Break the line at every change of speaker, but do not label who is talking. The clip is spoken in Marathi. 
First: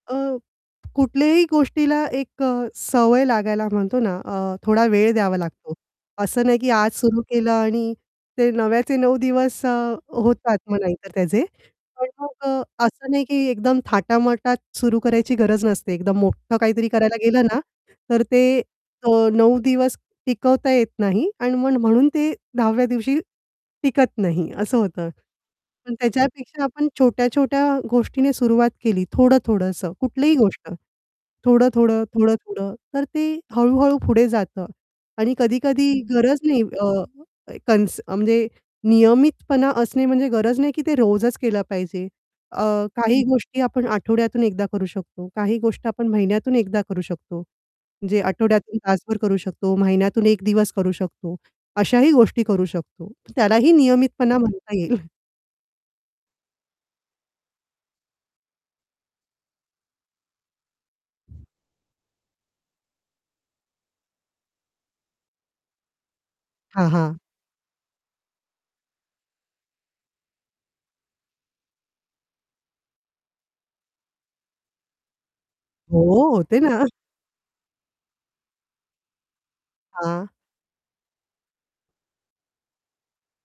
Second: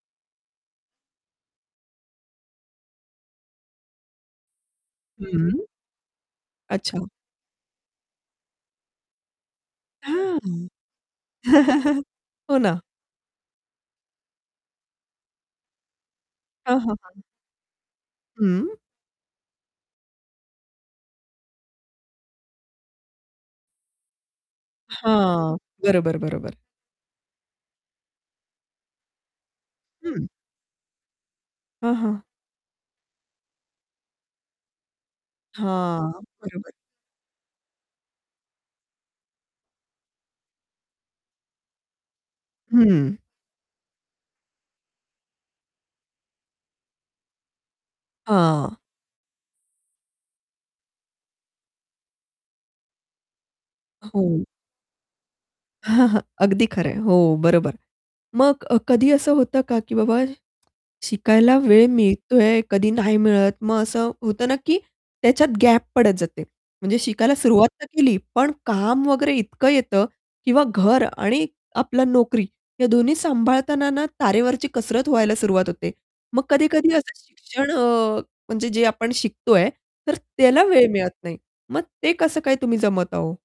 अ, कुठल्याही गोष्टीला एक अ, सवय लागायला म्हणतो ना, अ, थोडा वेळ द्यावा
हं.
लागतो. असं नाही, की आज
अच्छा.
सुरू केलं आणि ते नव्याचे अ, 9 दिवस अ,
हां.
होतात मग नाही तर त्याचे. पण मग
हो
अ,
ना.
असं नाही, की एकदम थाटामाटात सुरू करायची गरज नसते. एकदम मोठं
हं,
काहीतरी
हं,
करायला
हं.
गेलं ना, तर ते
हं.
9 दिवस टिकवता येत नाही आणि मग म्हणून ते 10व्या दिवशी टिकत नाही, असं होतं.
हां.
पण
बरोबर, बरोबर.
त्याच्यापेक्षा आपण छोट्या-छोट्या गोष्टीने सुरुवात केली, थोडं-थोडंसं
हं.
कुठलीही गोष्ट.
हां,
थोडं-थोडं,
हां.
थोडं-थोडं, तर ते हळू-हळू पुढे जातं आणि कधी-कधी
हां,
गरज नाही
बरोबर.
अ, अ, कॉन्स अ, म्हणजे नियमितपणा असणे म्हणजे गरज नाही, की ते रोजच केलं पाहिजे. अ,
हं.
काही गोष्टी आपण आठवड्यातून एकदा करू शकतो, काही गोष्टी आपण महिन्यातून एकदा करू शकतो. म्हणजे
हां.
आठवड्यातून तासभर करू शकतो, महिन्यातून 1 दिवस करू शकतो अशाही गोष्टी करू शकतो. त्यालाही नियमितपणा
हो.
म्हणता येईल.
अगदी खरं आहे हो, बरोबर. मग अ, कधी असं होतं का, की बाबा शिकायला वेळ मिळतोय, कधी नाही मिळत मग असं होतं ना, की त्याच्यात गॅप पडत जाते.
हां,
म्हणजे
हां.
शिकायला सुरुवात तर केली पण काम वगैरे इतकं येतं, किंवा घर आणि आपला नोकरी, हे दोन्ही सांभाळताना ना, तारेवरची कसरत व्हायला सुरुवात होते.
हो,
मग
होते ना.
कधी-कधी असं शिक्षण अ, म्हणजे जे आपण शिकतोय, तर
हां.
त्याला वेळ मिळत नाही. मग ते कसं काय तुम्ही जमवता हो?